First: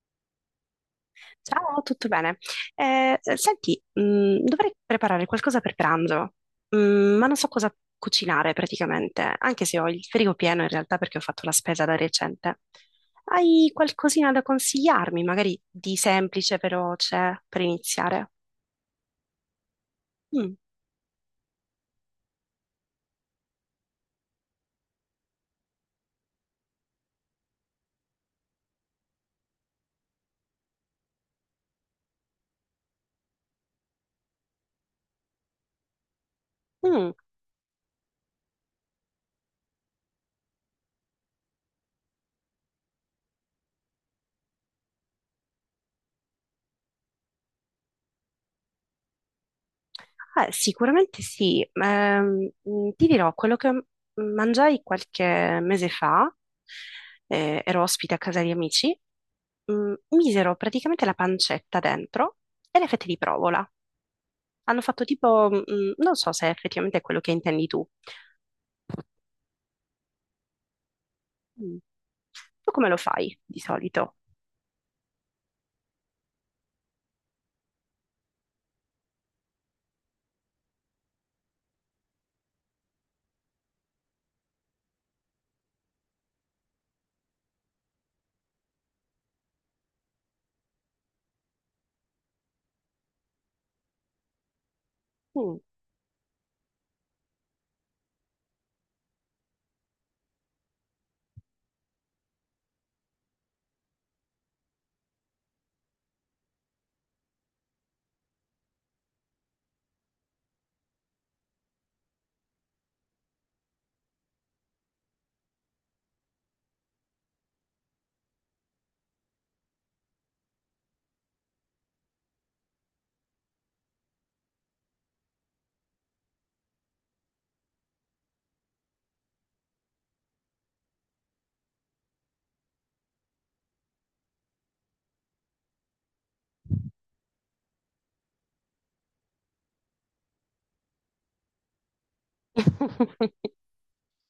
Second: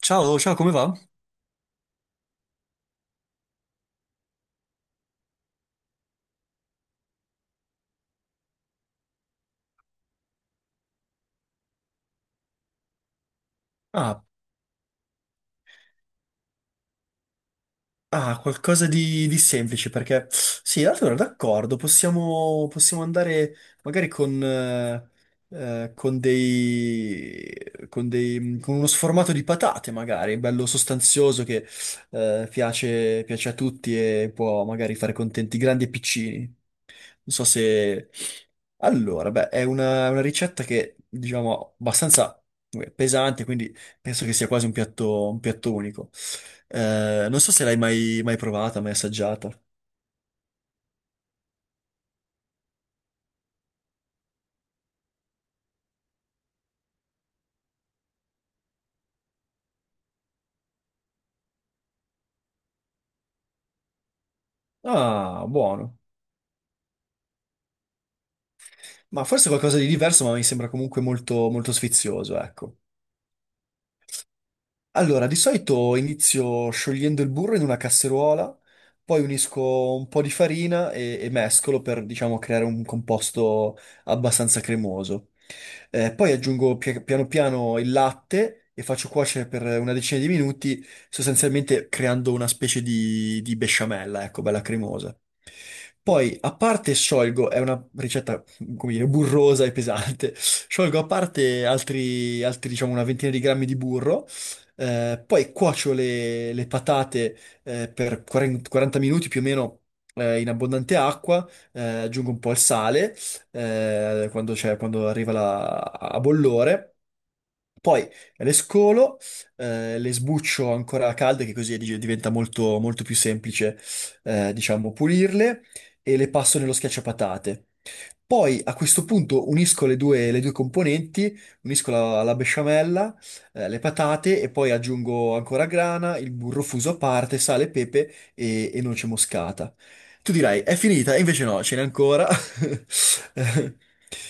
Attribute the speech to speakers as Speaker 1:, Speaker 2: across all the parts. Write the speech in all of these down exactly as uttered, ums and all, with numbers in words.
Speaker 1: Ciao, ciao, come va?
Speaker 2: Ciao, tutto bene? Eh, senti, mh, dovrei preparare qualcosa per pranzo, mh, ma non so cosa cucinare praticamente, anche se ho il frigo pieno in realtà perché ho fatto la spesa da recente. Hai
Speaker 1: Ah,
Speaker 2: qualcosina da consigliarmi, magari di semplice, veloce, per iniziare?
Speaker 1: ah, qualcosa di, di semplice perché
Speaker 2: Mm,
Speaker 1: sì, allora d'accordo, possiamo, possiamo andare magari con, eh, eh, con dei, con dei, con uno sformato di patate, magari, bello sostanzioso che eh, piace, piace a tutti e può magari fare contenti grandi e piccini.
Speaker 2: mm.
Speaker 1: Non so se... Allora, beh, è una, una ricetta che, diciamo, abbastanza eh, pesante, quindi penso che sia quasi un piatto, un piatto unico. Eh, non so se l'hai mai, mai provata, mai assaggiata.
Speaker 2: Eh, sicuramente sì. Ehm, mh, ti dirò, quello che m- mangiai qualche mese fa, eh, ero ospite a casa di amici, mh, misero praticamente la pancetta dentro e le fette di provola. Hanno fatto
Speaker 1: Ah,
Speaker 2: tipo, mh,
Speaker 1: buono.
Speaker 2: non so se effettivamente è effettivamente quello che intendi tu.
Speaker 1: Ma forse qualcosa di diverso, ma mi sembra comunque molto, molto
Speaker 2: Mm.
Speaker 1: sfizioso,
Speaker 2: Tu
Speaker 1: ecco.
Speaker 2: come lo fai di solito?
Speaker 1: Allora, di solito inizio sciogliendo il burro in una casseruola, poi unisco un po' di farina e, e mescolo per, diciamo, creare un composto abbastanza cremoso. Eh, poi aggiungo pia- piano piano il latte e faccio cuocere per una decina di minuti, sostanzialmente creando una specie di, di besciamella, ecco, bella cremosa.
Speaker 2: Mm.
Speaker 1: Poi, a parte sciolgo, è una ricetta, come dire, burrosa e pesante. Sciolgo a parte altri, altri, diciamo, una ventina di grammi di burro, eh, poi cuocio le, le patate, eh, per 40 40 minuti più o meno, eh, in abbondante acqua, eh, aggiungo un po' il sale, eh, quando c'è- quando arriva la- a bollore. Poi le scolo, eh, le sbuccio ancora calde, che così dig- diventa molto, molto più semplice, eh, diciamo, pulirle e le passo nello schiacciapatate. Poi a questo punto unisco le due, le due componenti, unisco la, la besciamella, eh, le patate e poi aggiungo ancora grana, il burro fuso a parte, sale, pepe e, e noce moscata. Tu dirai, è finita? E invece no, ce n'è ancora. Eh,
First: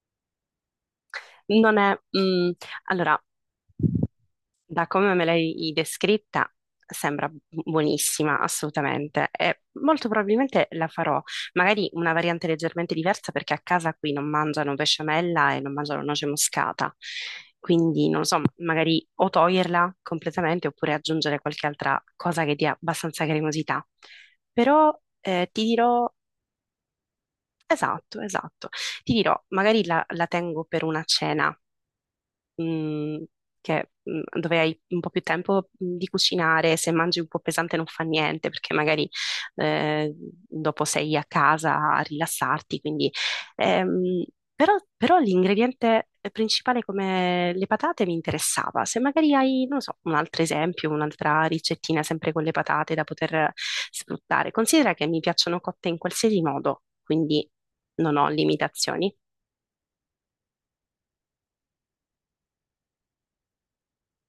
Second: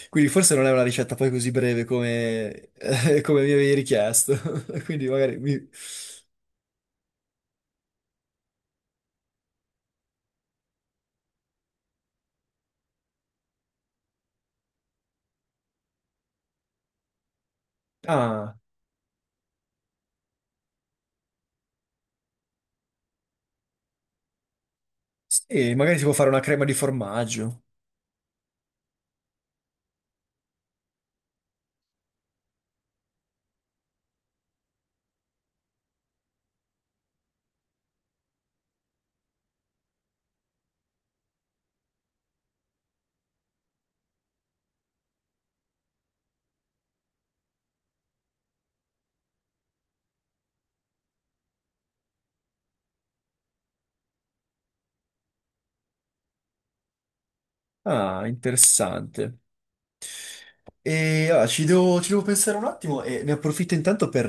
Speaker 1: Quindi forse non è una ricetta poi così
Speaker 2: Non
Speaker 1: breve
Speaker 2: è... mm,
Speaker 1: come, eh,
Speaker 2: allora,
Speaker 1: come mi avevi richiesto.
Speaker 2: da
Speaker 1: Quindi
Speaker 2: come me
Speaker 1: magari mi...
Speaker 2: l'hai descritta, sembra buonissima, assolutamente. E molto probabilmente la farò, magari una variante leggermente diversa, perché a casa qui non mangiano besciamella e non mangiano noce moscata. Quindi, non lo so,
Speaker 1: Ah,
Speaker 2: magari o toglierla completamente oppure aggiungere qualche altra cosa che dia abbastanza cremosità. Però eh, ti
Speaker 1: sì, magari si
Speaker 2: dirò,
Speaker 1: può fare una crema di formaggio.
Speaker 2: esatto, esatto, ti dirò, magari la la tengo per una cena mh, che mh, dove hai un po' più tempo mh, di cucinare, se mangi un po' pesante non fa niente, perché magari eh, dopo sei a casa a rilassarti, quindi ehm, però, però l'ingrediente principale come le patate mi interessava. Se magari hai, non so, un altro esempio, un'altra ricettina sempre con le patate da poter sfruttare. Considera che mi piacciono cotte in qualsiasi modo, quindi non
Speaker 1: Ah,
Speaker 2: ho limitazioni.
Speaker 1: interessante. E allora, ci devo, ci devo pensare un attimo e ne approfitto intanto per,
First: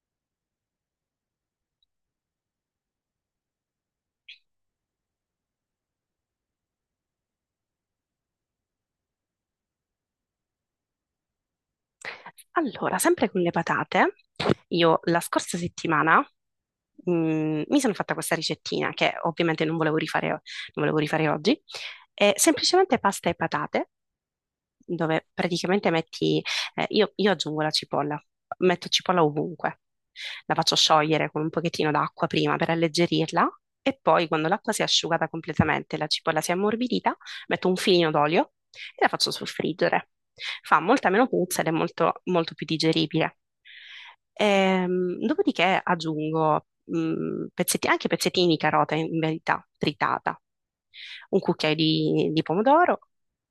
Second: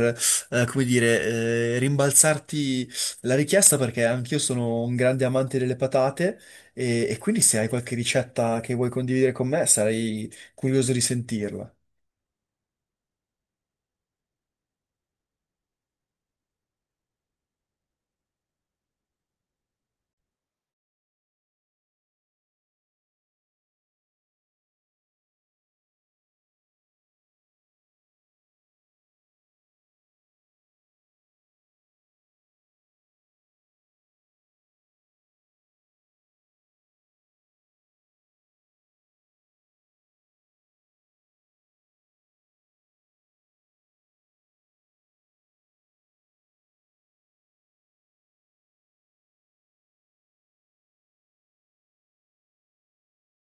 Speaker 1: eh, come dire, eh, rimbalzarti la richiesta perché anch'io sono un grande amante delle patate e, e quindi se hai qualche ricetta che vuoi condividere con me sarei curioso di sentirla.
Speaker 2: Allora, sempre con le patate, io la scorsa settimana mm, mi sono fatta questa ricettina che ovviamente non volevo rifare, non volevo rifare oggi, è semplicemente pasta e patate dove praticamente metti, eh, io, io aggiungo la cipolla, metto cipolla ovunque, la faccio sciogliere con un pochettino d'acqua prima per alleggerirla e poi quando l'acqua si è asciugata completamente e la cipolla si è ammorbidita, metto un filino d'olio e la faccio soffriggere. Fa molta meno puzza ed è molto, molto più digeribile. Ehm, dopodiché aggiungo mh, pezzetti- anche pezzettini di carota in verità tritata, un cucchiaio di di pomodoro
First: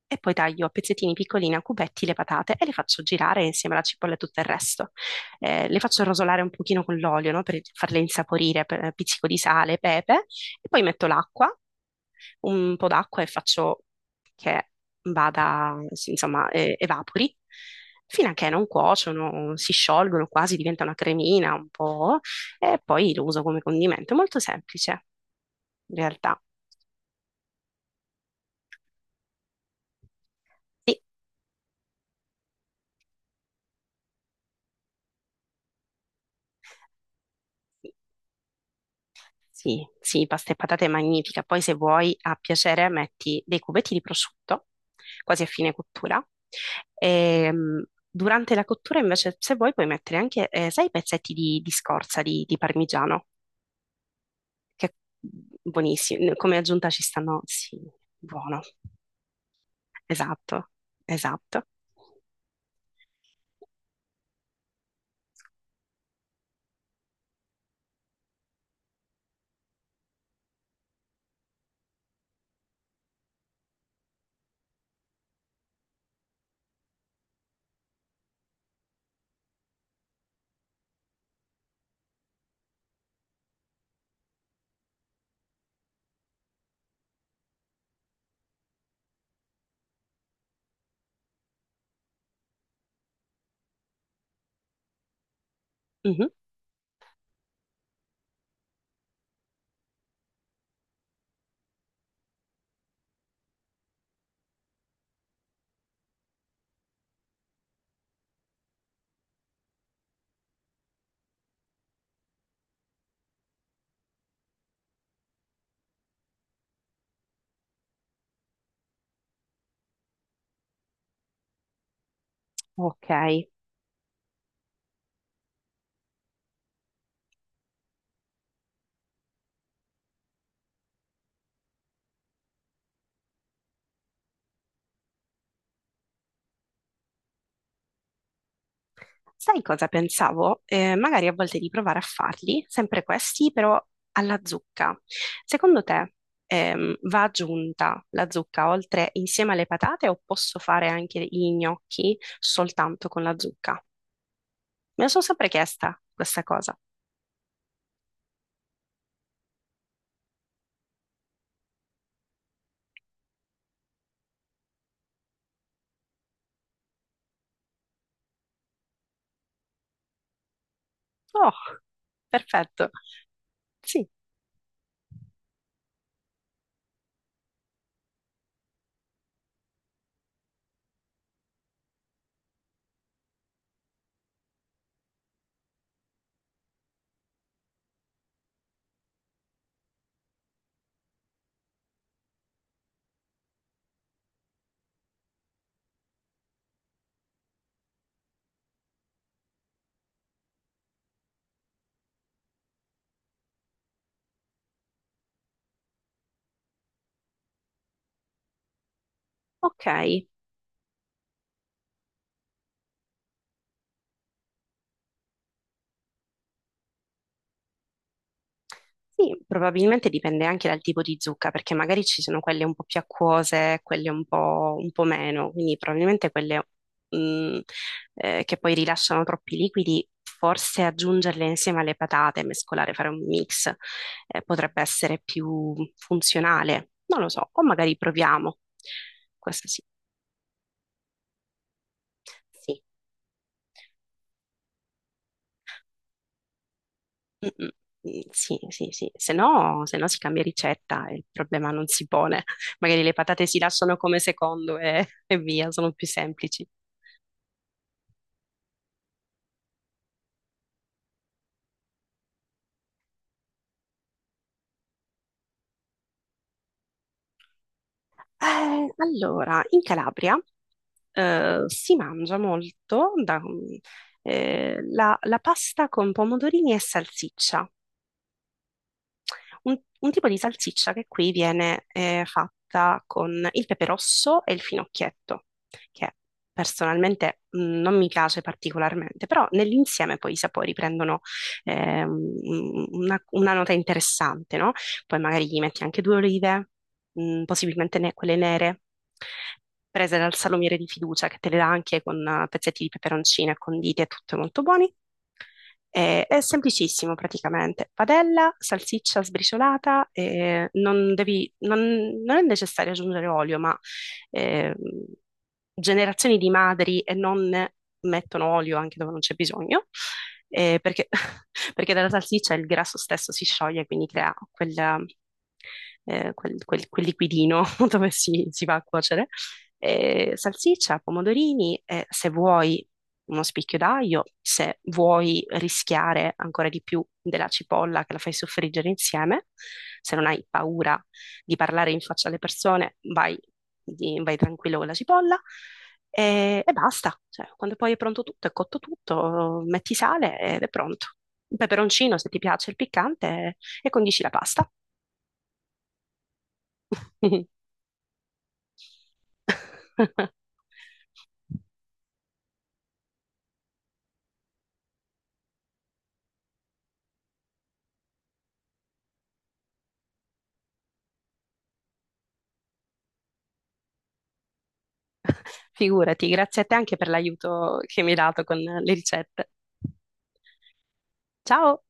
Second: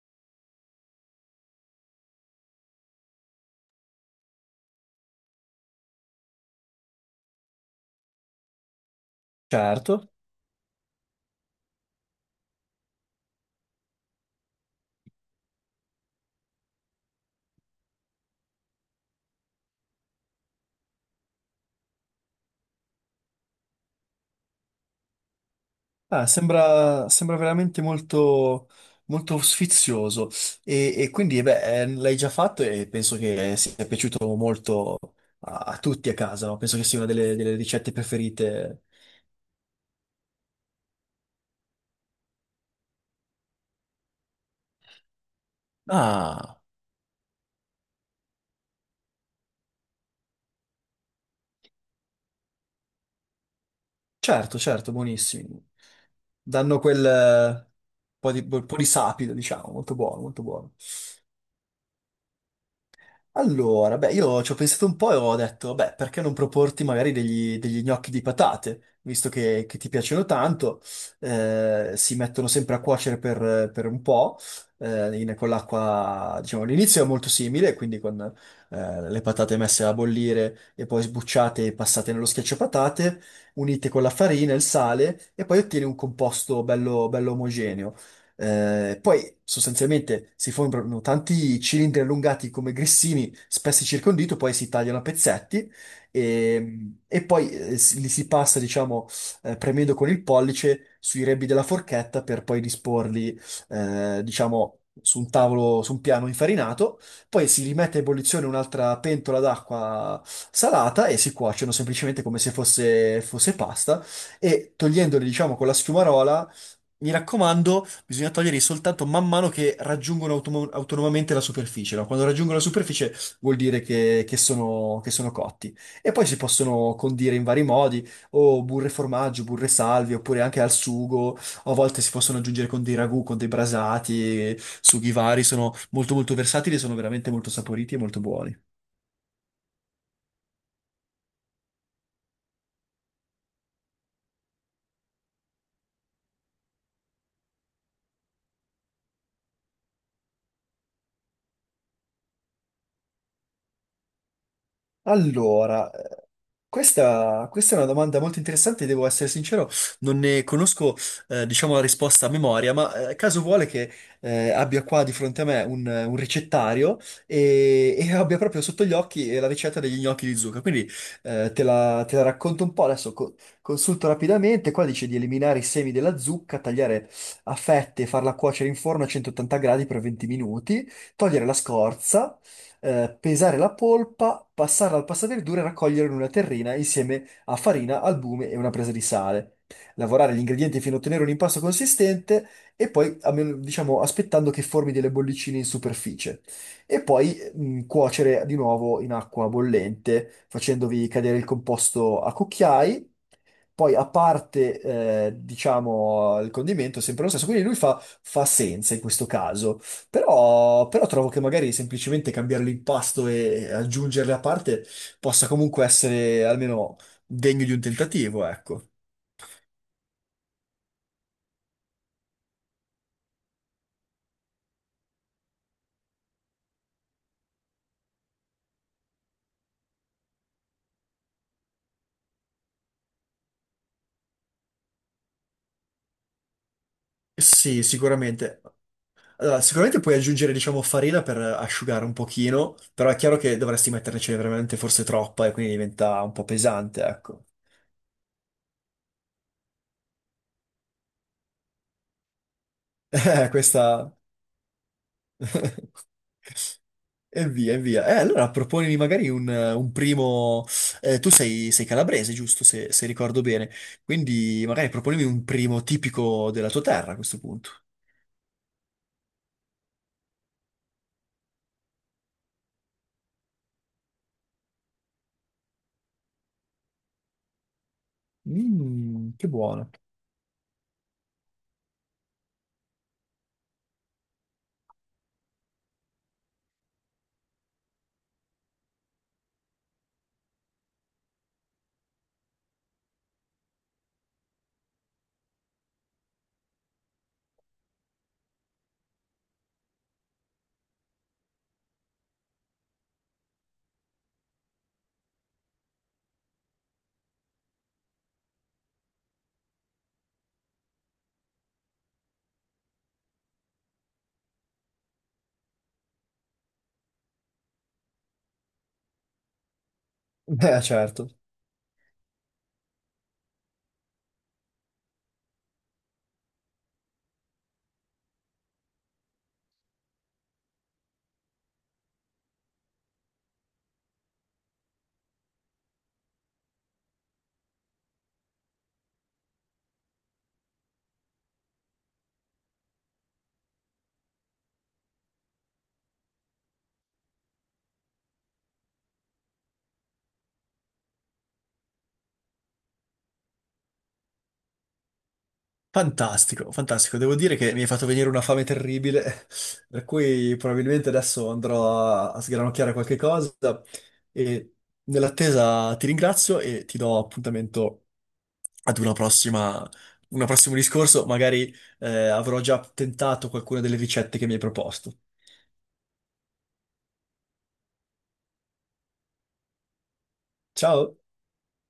Speaker 2: e poi taglio a pezzettini piccolini, a cubetti, le patate e le faccio girare insieme alla cipolla e tutto il resto. Eh, le faccio rosolare un pochino con l'olio, no? Per farle insaporire, per eh, pizzico di sale,
Speaker 1: Certo.
Speaker 2: pepe, e poi metto l'acqua, un po' d'acqua e faccio che vada, sì, insomma, eh, evapori. Fino a che non cuociono, si sciolgono quasi, diventa una cremina un po', e poi lo uso come condimento. È molto semplice, in
Speaker 1: Ah,
Speaker 2: realtà.
Speaker 1: sembra, sembra veramente molto, molto sfizioso e,
Speaker 2: Sì.
Speaker 1: e quindi eh beh, eh, l'hai già fatto e penso che sia piaciuto molto a, a tutti a casa, no? Penso che sia una delle delle ricette preferite.
Speaker 2: Sì, sì, pasta e patate è magnifica. Poi se vuoi, a piacere, metti dei cubetti di prosciutto, quasi a fine cottura.
Speaker 1: Ah,
Speaker 2: Ehm, durante la cottura, invece, se vuoi, puoi mettere anche, eh, sai, i pezzetti di, di scorza di, di parmigiano,
Speaker 1: certo,
Speaker 2: che è
Speaker 1: certo, buonissimi.
Speaker 2: buonissimo. Come
Speaker 1: Danno
Speaker 2: aggiunta ci
Speaker 1: quel
Speaker 2: stanno,
Speaker 1: eh,
Speaker 2: sì,
Speaker 1: po' di,
Speaker 2: buono.
Speaker 1: po' di sapido, diciamo, molto buono, molto
Speaker 2: Esatto,
Speaker 1: buono.
Speaker 2: esatto.
Speaker 1: Allora, beh, io ci ho pensato un po' e ho detto, beh, perché non proporti magari degli, degli gnocchi di patate, visto che, che ti piacciono tanto, eh, si mettono sempre a cuocere per, per un po', eh, in- con l'acqua, diciamo, all'inizio è molto simile, quindi con eh, le patate messe a bollire e poi sbucciate e passate nello schiacciapatate, unite con la farina e il sale, e poi ottieni un composto bello, bello omogeneo. Eh, poi sostanzialmente si formano tanti cilindri allungati come grissini, spessi circa un dito, poi si tagliano a pezzetti
Speaker 2: Mhm.
Speaker 1: e, e poi eh, si- li si passa, diciamo, eh, premendo con il pollice sui rebbi della forchetta per poi disporli, eh, diciamo, su un tavolo, su un piano infarinato. Poi si rimette a ebollizione un'altra pentola d'acqua salata e si cuociono semplicemente come se fosse, fosse pasta e togliendoli, diciamo, con la schiumarola, mi raccomando, bisogna toglierli soltanto man mano che raggiungono automo- autonomamente la superficie, no? Quando raggiungono la
Speaker 2: Ok,
Speaker 1: superficie vuol dire che, che sono, che sono cotti. E poi si possono condire in vari modi, o burre e formaggio, burre e salvie, oppure anche al sugo, o a volte si possono aggiungere con dei ragù, con dei brasati, sughi vari, sono molto molto versatili, e sono veramente molto saporiti e molto buoni.
Speaker 2: sai cosa pensavo? Eh, magari a volte di provare a farli, sempre questi, però alla zucca. Secondo te, ehm, va aggiunta la zucca oltre insieme alle patate o posso fare anche gli gnocchi soltanto con la zucca? Me lo sono sempre
Speaker 1: Allora,
Speaker 2: chiesta
Speaker 1: eh,
Speaker 2: questa cosa.
Speaker 1: questa, questa è una domanda molto interessante, devo essere sincero, non ne conosco, eh, diciamo, la risposta a memoria, ma eh, caso vuole che eh, abbia qua di fronte a me un, un ricettario e, e abbia proprio sotto gli occhi eh, la ricetta degli gnocchi di zucca. Quindi eh, te
Speaker 2: Oh,
Speaker 1: la, te la racconto un po',
Speaker 2: perfetto.
Speaker 1: adesso co- consulto
Speaker 2: Sì,
Speaker 1: rapidamente, qua dice di eliminare i semi della zucca, tagliare a fette e farla cuocere in forno a centottanta gradi per venti minuti, togliere la scorza, eh, pesare la polpa, passarla al passaverdure e raccogliere in una terrina insieme a farina, albume e una presa di sale. Lavorare gli ingredienti fino a ottenere un impasto consistente e poi, a meno- diciamo, aspettando che formi delle bollicine in superficie. E poi mh, cuocere di nuovo in acqua bollente, facendovi cadere il composto a cucchiai, poi, a parte, eh, diciamo, il condimento, è sempre lo stesso. Quindi lui fa, fa senza in questo caso.
Speaker 2: ok.
Speaker 1: Però, però trovo che magari semplicemente cambiare l'impasto e aggiungerle a parte possa comunque essere almeno degno di un tentativo, ecco.
Speaker 2: Sì, probabilmente dipende anche dal tipo di zucca, perché magari ci sono quelle un po' più acquose, quelle un po', un po' meno, quindi probabilmente quelle mh, eh, che poi rilasciano troppi liquidi, forse aggiungerle insieme alle patate, mescolare, fare un mix, eh, potrebbe essere più funzionale, non lo so, o
Speaker 1: Sì,
Speaker 2: magari proviamo.
Speaker 1: sicuramente. Allora,
Speaker 2: Questo sì.
Speaker 1: sicuramente puoi aggiungere, diciamo, farina per asciugare un pochino,
Speaker 2: Sì.
Speaker 1: però è chiaro che dovresti metternecene veramente forse troppa e quindi diventa un po' pesante, ecco.
Speaker 2: Mm, mm, sì, sì, sì, se no, se no si cambia ricetta e il problema non si pone. Magari le patate
Speaker 1: Eh,
Speaker 2: si lasciano
Speaker 1: Questa...
Speaker 2: come secondo e, e via, sono più semplici.
Speaker 1: E via, e via. Eh, allora proponimi magari un, un primo... eh, tu sei, sei calabrese, giusto, se, se ricordo bene. Quindi magari proponimi un primo tipico della tua terra a questo punto.
Speaker 2: Eh, allora, in Calabria eh, si mangia molto da- mm, eh, la, la pasta con pomodorini e salsiccia.
Speaker 1: Mm, che
Speaker 2: un,
Speaker 1: buono.
Speaker 2: un tipo di salsiccia che qui viene eh, fatta con il pepe rosso e il finocchietto, che personalmente mh, non mi piace particolarmente, però nell'insieme poi i sapori prendono eh, un- una, una nota interessante, no? Poi magari gli metti anche due olive, mh, possibilmente ne- quelle nere, prese dal salumiere di fiducia che te le dà anche con eh, pezzetti di peperoncino e conditi e tutto è molto buoni. Eh, è semplicissimo praticamente. Padella, salsiccia sbriciolata, eh, non devi- non- non è necessario aggiungere olio, ma eh, generazioni di madri e nonne mettono olio anche dove non c'è bisogno, eh,
Speaker 1: Eh,
Speaker 2: perché,
Speaker 1: certo.
Speaker 2: perché dalla salsiccia il grasso stesso si scioglie, quindi crea quel, eh, quel- quel- quel liquidino dove si, si va a cuocere eh, salsiccia, pomodorini, eh, se vuoi uno spicchio d'aglio, se vuoi rischiare ancora di più della cipolla che la fai soffriggere insieme, se non hai paura di parlare in faccia alle persone, vai, di- vai tranquillo con la cipolla e, e basta. Cioè, quando poi è pronto tutto, è cotto tutto, metti sale ed è pronto. Un peperoncino, se ti piace il piccante, e condisci la pasta.
Speaker 1: Fantastico, fantastico. Devo dire che mi hai fatto venire una fame terribile, per cui probabilmente adesso andrò a, a sgranocchiare qualche cosa e nell'attesa ti ringrazio e ti do appuntamento ad una prossima, un prossimo discorso. Magari eh, avrò già tentato qualcuna delle ricette che mi hai proposto.
Speaker 2: Figurati, grazie a te anche per l'aiuto che mi hai dato con le ricette.
Speaker 1: Ciao!
Speaker 2: Ciao!